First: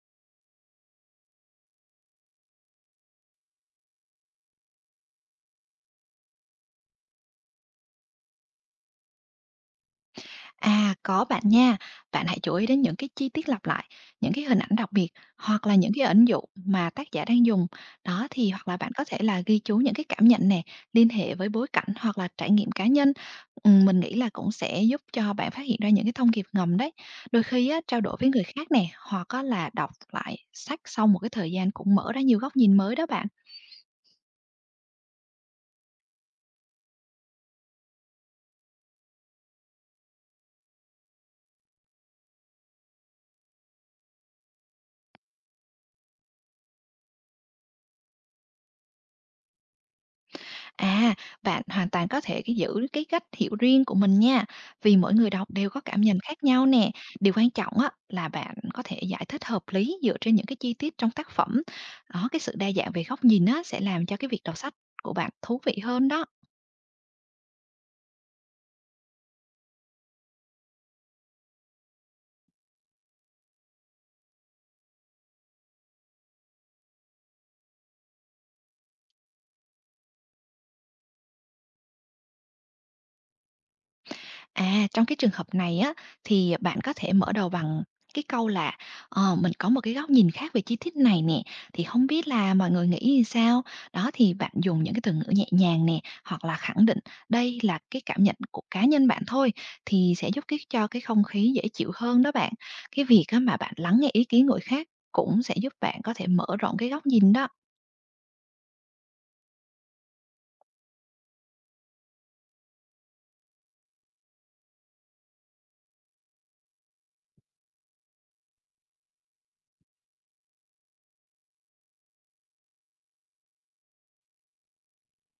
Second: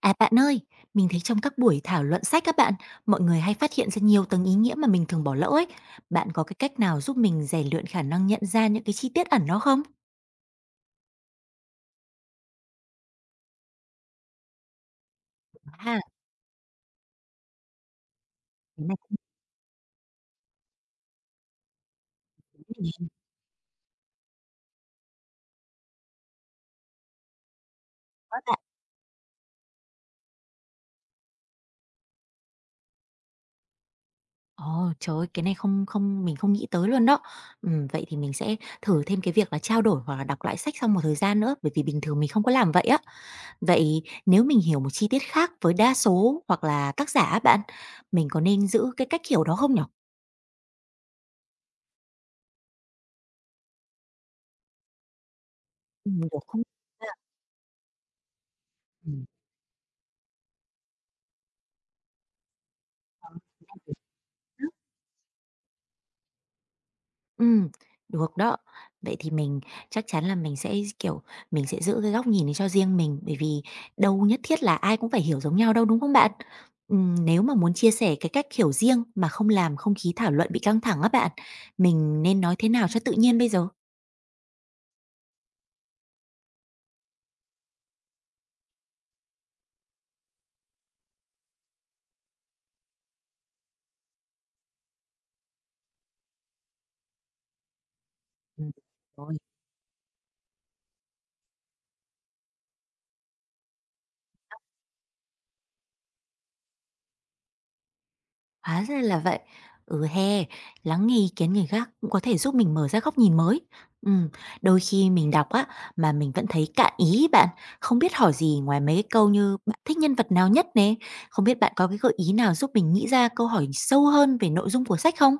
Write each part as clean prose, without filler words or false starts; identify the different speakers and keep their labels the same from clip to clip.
Speaker 1: À bạn ơi, mình thấy trong các buổi thảo luận sách các bạn, mọi người hay phát hiện ra nhiều tầng ý nghĩa mà mình thường bỏ lỡ ấy. Bạn có cái cách nào giúp mình rèn luyện khả năng nhận ra những cái chi tiết ẩn đó không?
Speaker 2: À, có bạn nha. Bạn hãy chú ý đến những cái chi tiết lặp lại, những cái hình ảnh đặc biệt hoặc là những
Speaker 1: À,
Speaker 2: cái ẩn dụ mà tác giả đang dùng. Đó thì hoặc là
Speaker 1: cái
Speaker 2: bạn
Speaker 1: này
Speaker 2: có thể là ghi chú những cái cảm nhận nè, liên hệ với bối cảnh hoặc là trải
Speaker 1: cũng
Speaker 2: nghiệm cá
Speaker 1: mình hay
Speaker 2: nhân. Ừ, mình nghĩ là cũng sẽ giúp cho bạn phát hiện ra những cái thông điệp ngầm đấy. Đôi khi á, trao đổi với
Speaker 1: quá
Speaker 2: người
Speaker 1: bạn.
Speaker 2: khác nè, hoặc á là đọc lại sách sau một cái thời gian cũng mở ra nhiều góc nhìn mới đó bạn.
Speaker 1: Ồ, trời ơi, cái này, không, không, mình không nghĩ tới luôn đó. Vậy thì mình sẽ thử thêm cái việc là trao đổi hoặc là đọc lại sách sau một thời gian nữa, bởi vì bình thường mình không có làm vậy á. Vậy nếu mình hiểu một chi tiết khác với đa số hoặc là tác giả á bạn, mình có nên giữ cái cách hiểu đó không nhở?
Speaker 2: À, bạn hoàn toàn có thể cái giữ cái cách hiểu riêng của mình nha, vì mỗi người đọc đều có cảm nhận
Speaker 1: Được
Speaker 2: khác
Speaker 1: không?
Speaker 2: nhau nè. Điều quan trọng á là bạn có thể giải thích hợp lý dựa trên những cái chi tiết trong tác phẩm. Đó, cái sự đa dạng về góc nhìn á sẽ làm cho cái việc đọc
Speaker 1: Ừ.
Speaker 2: sách của bạn thú vị hơn đó.
Speaker 1: Ừm, Được đó. Vậy thì mình chắc chắn là mình sẽ, kiểu, mình sẽ giữ cái góc nhìn này cho riêng mình, bởi vì đâu nhất thiết là ai cũng phải hiểu giống nhau đâu, đúng không bạn? Nếu mà muốn chia sẻ cái cách hiểu riêng mà không làm không khí thảo luận bị căng thẳng á bạn, mình nên nói thế nào cho tự nhiên bây giờ?
Speaker 2: À, trong cái trường hợp này á, thì bạn có thể mở đầu bằng cái câu là, "Mình có một cái góc nhìn khác về chi tiết này nè, thì không biết là mọi người nghĩ như sao?" Đó, thì bạn dùng những cái từ ngữ nhẹ nhàng nè, hoặc là khẳng định đây là cái cảm nhận của cá nhân bạn
Speaker 1: Ừm.
Speaker 2: thôi, thì sẽ giúp cái cho cái không khí dễ chịu hơn đó bạn. Cái việc á mà bạn lắng nghe ý kiến người khác cũng sẽ giúp bạn có thể mở rộng cái góc nhìn đó.
Speaker 1: Hóa ra là vậy. Ừ he, lắng nghe ý kiến người khác cũng có thể giúp mình mở ra góc nhìn mới. Ừ, đôi khi mình đọc á mà mình vẫn thấy cạn ý ấy bạn, không biết hỏi gì ngoài mấy cái câu như bạn thích nhân vật nào nhất nè, không biết bạn có cái gợi ý nào giúp mình nghĩ ra câu hỏi sâu hơn về nội dung của sách không?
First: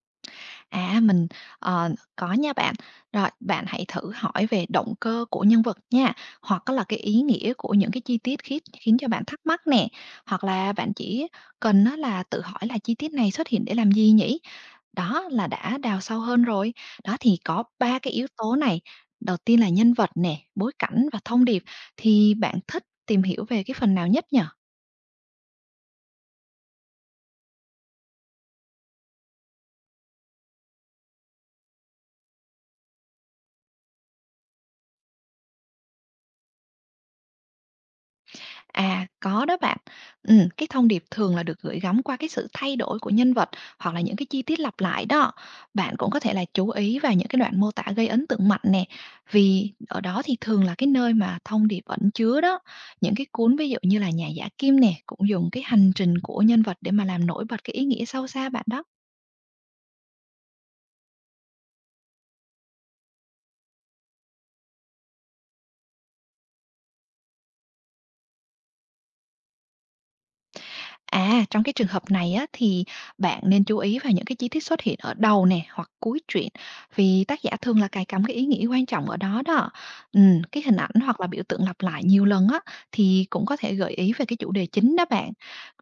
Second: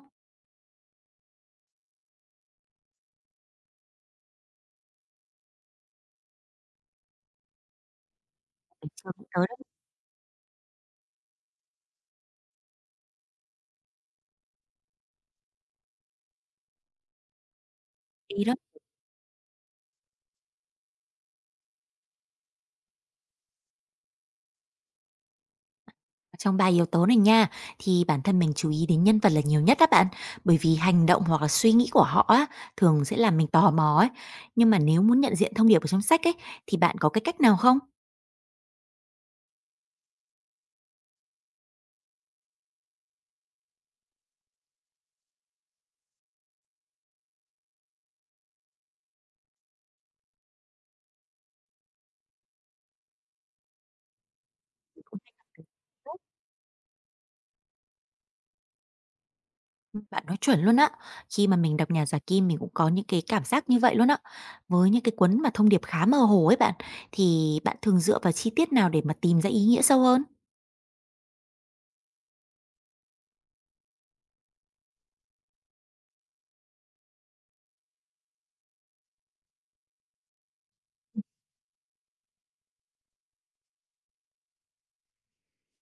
Speaker 2: À, ờ, có nha bạn. Rồi, bạn hãy thử hỏi về động cơ của nhân vật nha, hoặc á là cái ý nghĩa của những cái chi tiết khiến
Speaker 1: Mình
Speaker 2: khiến cho
Speaker 1: chưa
Speaker 2: bạn
Speaker 1: nghĩ
Speaker 2: thắc
Speaker 1: tới đâu.
Speaker 2: mắc nè, hoặc là bạn chỉ cần á là tự hỏi là chi tiết này xuất hiện để làm gì nhỉ? Đó là đã đào sâu hơn rồi. Đó, thì có 3 cái yếu
Speaker 1: Ý đó.
Speaker 2: tố này, đầu tiên là nhân vật nè, bối cảnh và thông điệp, thì bạn thích tìm hiểu về cái phần nào nhất nhỉ?
Speaker 1: Trong 3 yếu tố này nha, thì bản thân mình chú ý đến nhân vật là nhiều nhất các bạn, bởi vì hành động hoặc là suy nghĩ của họ á, thường sẽ làm mình tò mò ấy. Nhưng mà nếu muốn nhận diện thông điệp ở trong sách ấy, thì bạn có cái cách nào không?
Speaker 2: À, có đó bạn. Ừ, cái thông điệp thường là được gửi gắm qua cái sự thay đổi của nhân vật hoặc là những cái chi tiết lặp lại đó. Bạn cũng có thể là chú ý vào những cái đoạn mô tả gây ấn tượng mạnh nè, vì ở đó thì thường là cái nơi mà thông điệp ẩn chứa đó. Những cái cuốn ví dụ như là Nhà Giả Kim nè,
Speaker 1: Cũng
Speaker 2: cũng
Speaker 1: hay gặp
Speaker 2: dùng
Speaker 1: cái-
Speaker 2: cái hành trình của nhân vật để mà làm nổi bật cái ý nghĩa sâu xa bạn đó.
Speaker 1: Bạn nói chuẩn luôn á. Khi mà mình đọc Nhà Giả Kim, mình cũng có những cái cảm giác như vậy luôn á. Với những cái cuốn mà thông điệp khá mơ hồ ấy bạn, thì bạn thường dựa vào chi tiết nào để mà tìm ra ý nghĩa sâu hơn?
Speaker 2: À, trong cái trường hợp này á, thì bạn nên chú ý vào những cái chi tiết xuất hiện ở đầu nè hoặc cuối truyện, vì tác giả thường là cài cắm cái ý nghĩa quan trọng ở đó đó. Cái hình ảnh hoặc là biểu tượng lặp lại nhiều lần á thì cũng có thể gợi ý về cái chủ đề chính đó bạn.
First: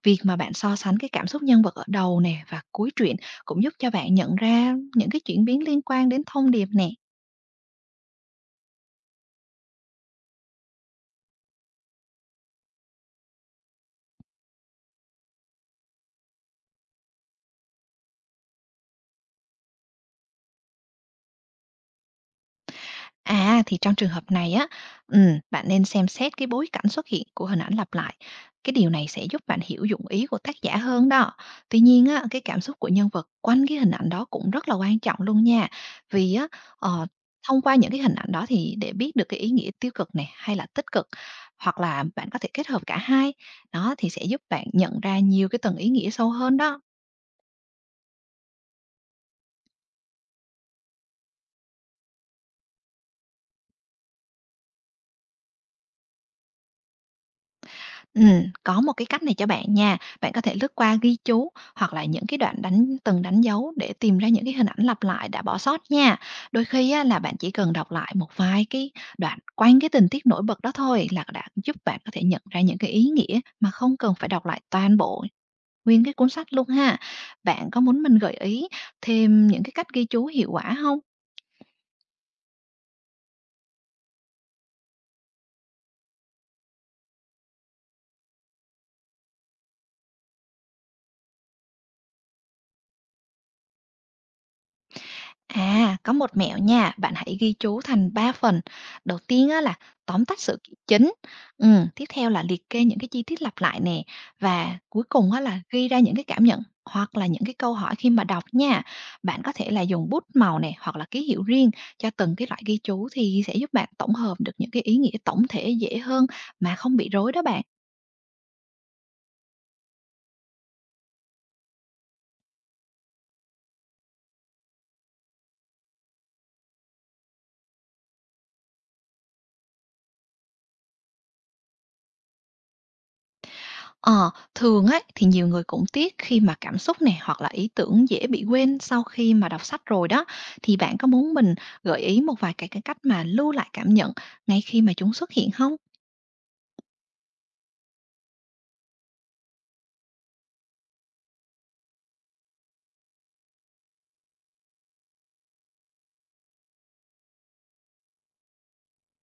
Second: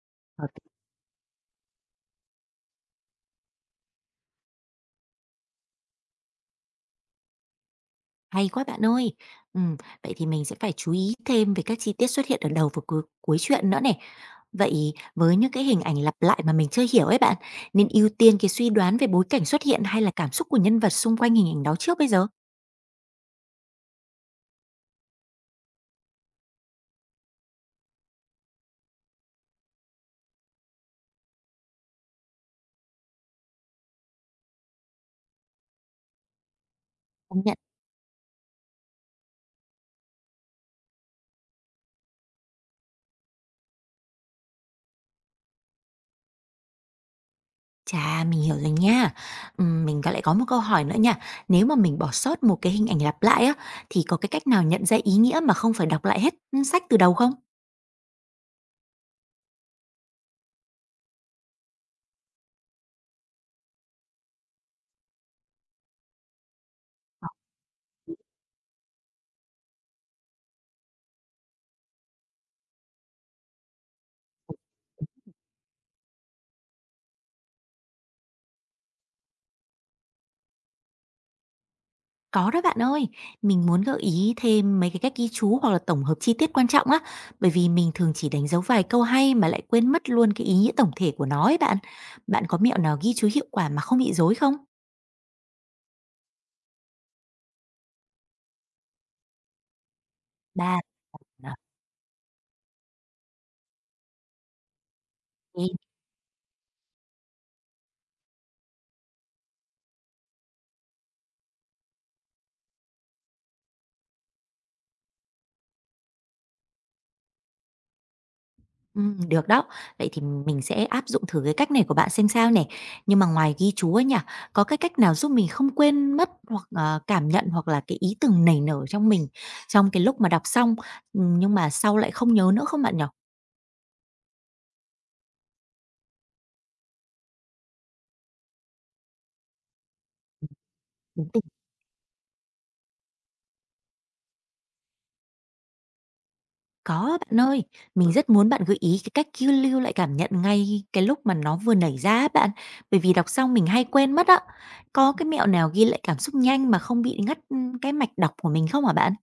Speaker 2: Việc mà bạn so sánh cái cảm xúc nhân vật ở đầu nè và cuối truyện cũng giúp cho bạn nhận ra những cái chuyển biến liên quan đến thông điệp nè.
Speaker 1: Hay quá bạn ơi! Ừm, Vậy thì mình sẽ phải chú ý thêm về các chi tiết xuất hiện ở đầu và cuối cuối truyện nữa này. Vậy với những cái hình ảnh lặp lại mà mình chưa hiểu ấy bạn, nên ưu tiên cái suy đoán về bối cảnh xuất hiện hay là cảm xúc của nhân vật xung quanh hình ảnh đó trước bây giờ?
Speaker 2: À, thì trong trường hợp này á, bạn nên xem xét cái bối cảnh xuất hiện của hình ảnh lặp lại. Cái điều này sẽ giúp bạn hiểu dụng ý của tác giả hơn đó. Tuy nhiên á, cái cảm xúc của nhân vật quanh cái hình ảnh đó cũng rất là quan trọng luôn nha. Vì á, ờ,
Speaker 1: Công nhận.
Speaker 2: thông qua những cái hình ảnh đó thì để biết được cái ý nghĩa tiêu cực này hay là tích cực, hoặc là bạn có thể kết hợp cả hai. Đó thì sẽ giúp bạn nhận ra nhiều cái tầng ý nghĩa sâu hơn đó.
Speaker 1: Chà, mình hiểu rồi nha. Mình lại có một câu hỏi nữa nha. Nếu mà mình bỏ sót một cái hình ảnh lặp lại á, thì có cái cách nào nhận ra ý nghĩa mà không phải đọc lại hết sách từ đầu không?
Speaker 2: Có một cái cách này cho bạn nha. Bạn có thể lướt qua ghi chú hoặc là những cái đoạn đánh dấu để tìm ra những cái hình ảnh lặp lại đã bỏ sót nha. Đôi khi á, là bạn chỉ cần đọc lại một vài cái đoạn quanh cái tình tiết nổi bật đó thôi là đã giúp bạn có thể nhận ra những cái ý nghĩa mà không cần phải đọc lại toàn bộ nguyên cái cuốn sách luôn ha. Bạn có muốn mình gợi ý thêm những cái cách ghi chú hiệu quả không?
Speaker 1: Có đó bạn ơi, mình muốn gợi ý thêm mấy cái cách ghi chú hoặc là tổng hợp chi tiết quan trọng á, bởi vì mình thường chỉ đánh dấu vài câu hay mà lại quên mất luôn cái ý nghĩa tổng thể của nó ấy bạn. Bạn có mẹo nào ghi chú hiệu quả mà không bị rối không?
Speaker 2: À, có một mẹo nha, bạn hãy ghi chú thành 3 phần. Đầu tiên á, là tóm tắt sự
Speaker 1: Ba
Speaker 2: kiện
Speaker 1: à,
Speaker 2: chính, tiếp theo là liệt kê những cái chi tiết lặp lại nè, và cuối cùng á, là
Speaker 1: ok,
Speaker 2: ghi ra những cái cảm nhận hoặc là những cái câu hỏi khi mà đọc nha. Bạn có thể là dùng bút màu nè hoặc là ký hiệu riêng cho từng cái loại ghi chú thì sẽ giúp bạn tổng hợp được những cái ý nghĩa tổng thể dễ hơn mà không bị rối đó bạn.
Speaker 1: được đó. Vậy thì mình sẽ áp dụng thử cái cách này của bạn xem sao nè. Nhưng mà ngoài ghi chú ấy nhỉ, có cái cách nào giúp mình không quên mất hoặc cảm nhận hoặc là cái ý tưởng nảy nở trong mình trong cái lúc mà đọc xong, nhưng mà sau lại không nhớ nữa không bạn nhỉ?
Speaker 2: Ờ, thường ấy thì nhiều người cũng tiếc khi mà cảm xúc nè hoặc là ý tưởng dễ bị quên sau khi mà đọc sách rồi đó. Thì bạn có muốn mình gợi ý một vài cái cách mà lưu lại cảm nhận ngay khi mà chúng xuất hiện không?
Speaker 1: Có bạn ơi, mình rất muốn bạn gợi ý cái cách cứ lưu lại cảm nhận ngay cái lúc mà nó vừa nảy ra á bạn, bởi vì đọc xong mình hay quên mất á. Có cái mẹo nào ghi lại cảm xúc nhanh mà không bị ngắt cái mạch đọc của mình không hả bạn?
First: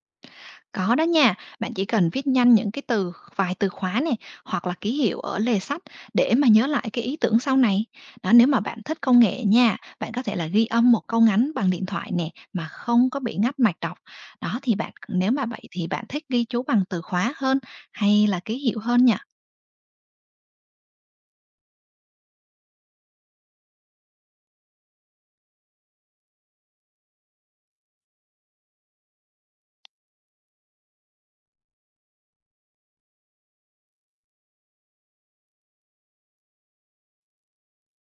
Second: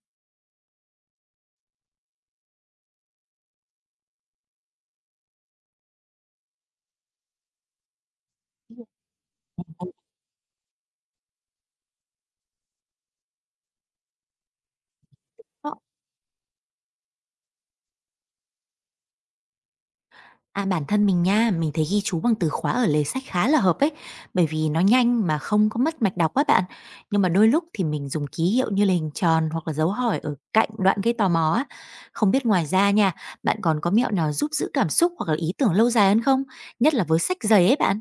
Speaker 2: Có đó nha, bạn chỉ cần viết nhanh những cái từ vài từ khóa này hoặc là ký hiệu ở lề sách để mà nhớ lại cái ý tưởng sau này. Đó, nếu mà bạn thích công nghệ nha, bạn có thể là ghi âm một câu ngắn bằng điện thoại nè mà không có bị ngắt mạch đọc. Đó thì bạn, nếu mà vậy
Speaker 1: Ừ.
Speaker 2: thì bạn thích ghi chú bằng từ khóa hơn hay là ký hiệu hơn nhỉ?
Speaker 1: À, bản thân mình nha, mình thấy ghi chú bằng từ khóa ở lề sách khá là hợp ấy, bởi vì nó nhanh mà không có mất mạch đọc quá bạn. Nhưng mà đôi lúc thì mình dùng ký hiệu như là hình tròn hoặc là dấu hỏi ở cạnh đoạn gây tò mò á. Không biết ngoài ra nha, bạn còn có mẹo nào giúp giữ cảm xúc hoặc là ý tưởng lâu dài hơn không? Nhất là với sách dày ấy bạn.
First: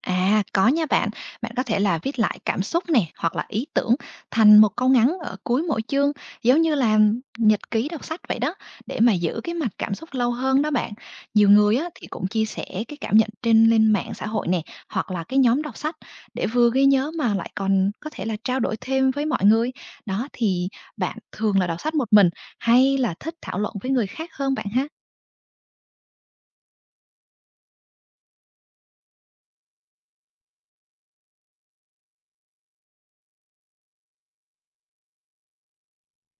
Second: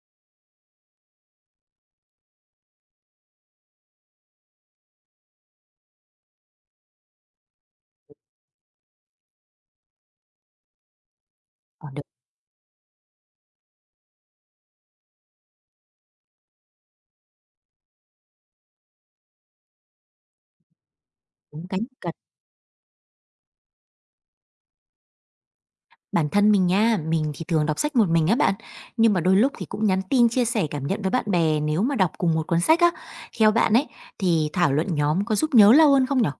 Speaker 2: À, có nha bạn. Bạn có thể là viết lại cảm xúc nè, hoặc là ý tưởng thành một câu ngắn ở cuối mỗi chương, giống như là nhật ký đọc sách vậy đó, để mà giữ cái mặt cảm xúc lâu hơn đó bạn. Nhiều người á,
Speaker 1: Còn được
Speaker 2: thì cũng chia sẻ cái cảm nhận trên lên mạng xã hội nè, hoặc là cái nhóm đọc sách để vừa ghi nhớ mà lại còn có thể là trao đổi thêm với mọi người. Đó thì bạn thường
Speaker 1: đúng
Speaker 2: là
Speaker 1: cái
Speaker 2: đọc sách một
Speaker 1: cần.
Speaker 2: mình hay là thích thảo luận với người khác hơn bạn ha?
Speaker 1: Bản thân mình nha, mình thì thường đọc sách một mình á bạn, nhưng mà đôi lúc thì cũng nhắn tin chia sẻ cảm nhận với bạn bè nếu mà đọc cùng một cuốn sách á. Theo bạn ấy, thì thảo luận nhóm có giúp nhớ lâu hơn không nhở?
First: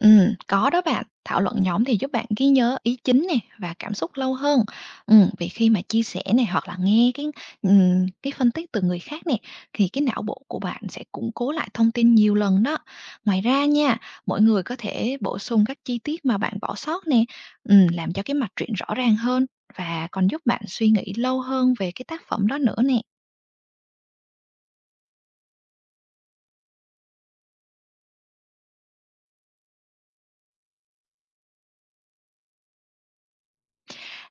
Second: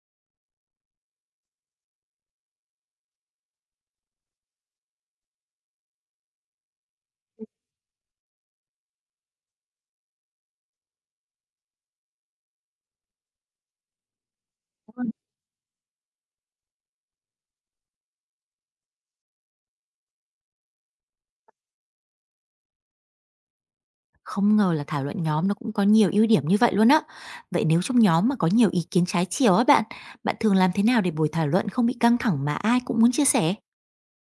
Speaker 2: Có đó bạn. Thảo luận nhóm thì giúp bạn ghi nhớ ý chính này và cảm xúc lâu hơn. Vì khi mà chia sẻ này hoặc là nghe cái phân tích từ người khác này thì cái não bộ của bạn sẽ củng cố lại thông tin nhiều lần đó. Ngoài ra nha, mỗi người có thể bổ sung các chi tiết mà bạn bỏ sót nè, làm cho cái mạch truyện rõ ràng hơn và còn giúp bạn suy nghĩ lâu hơn về cái tác phẩm đó nữa nè.
Speaker 1: Không ngờ là thảo luận nhóm nó cũng có nhiều ưu điểm như vậy luôn á. Vậy nếu trong nhóm mà có nhiều ý kiến trái chiều á bạn, bạn thường làm thế nào để buổi thảo luận không bị căng thẳng mà ai cũng muốn chia sẻ?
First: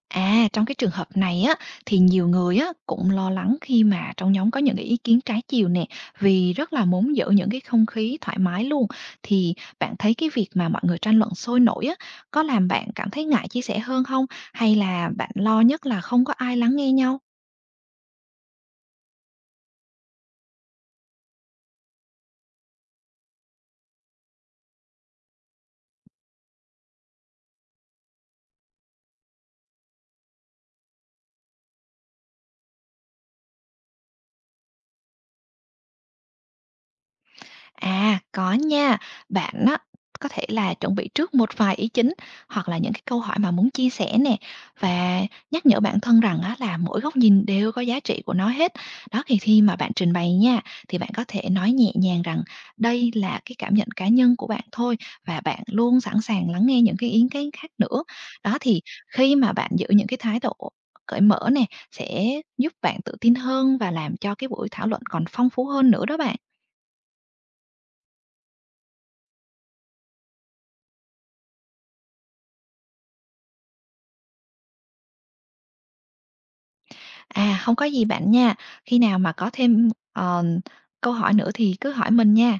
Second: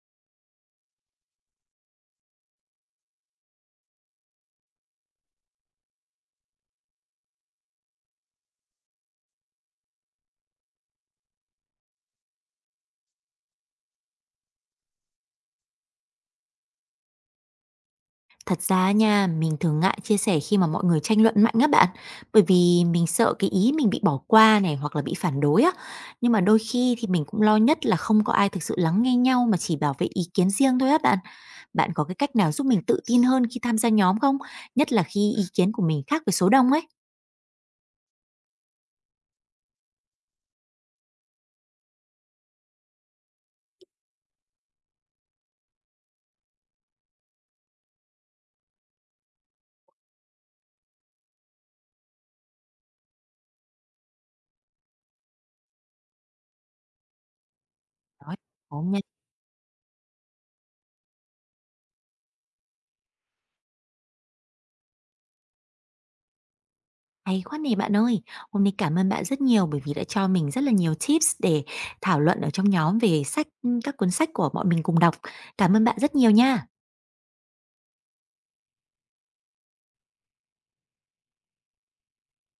Speaker 2: À, trong cái trường hợp này á, thì nhiều người á cũng lo lắng khi mà trong nhóm có những cái ý kiến trái chiều nè, vì rất là muốn giữ những cái không khí thoải mái luôn. Thì bạn thấy cái việc mà mọi người tranh luận sôi nổi á có làm bạn cảm thấy ngại chia sẻ hơn không? Hay là bạn lo nhất là không có ai lắng nghe nhau?
Speaker 1: Thật ra nha, mình thường ngại chia sẻ khi mà mọi người tranh luận mạnh á bạn, bởi vì mình sợ cái ý mình bị bỏ qua này hoặc là bị phản đối á. Nhưng mà đôi khi thì mình cũng lo nhất là không có ai thực sự lắng nghe nhau mà chỉ bảo vệ ý kiến riêng thôi á bạn. Bạn có cái cách nào giúp mình tự tin hơn khi tham gia nhóm không? Nhất là khi ý kiến của mình khác với số đông ấy.
Speaker 2: À, có nha. Bạn á, có thể là chuẩn bị trước một vài ý chính hoặc là những cái câu hỏi mà muốn chia sẻ nè và nhắc nhở bản thân rằng á, là mỗi góc nhìn đều có giá trị của nó hết. Đó thì khi mà bạn trình bày nha, thì bạn có thể nói nhẹ nhàng rằng đây là cái cảm nhận cá nhân của bạn thôi và bạn luôn sẵn sàng lắng nghe những cái ý kiến khác nữa.
Speaker 1: Đó,
Speaker 2: Đó
Speaker 1: có
Speaker 2: thì
Speaker 1: nha.
Speaker 2: khi mà bạn giữ những cái thái độ cởi mở nè sẽ giúp bạn tự tin hơn và làm cho cái buổi thảo luận còn phong phú hơn nữa đó bạn.
Speaker 1: Hay quá nè bạn ơi! Hôm nay cảm ơn bạn rất nhiều bởi vì đã cho mình rất là nhiều tips để thảo luận ở trong nhóm về sách, các cuốn sách của bọn mình cùng đọc. Cảm ơn bạn rất nhiều nha!
Speaker 2: À, không có gì bạn nha. Khi nào mà có thêm, câu hỏi nữa thì cứ hỏi mình nha.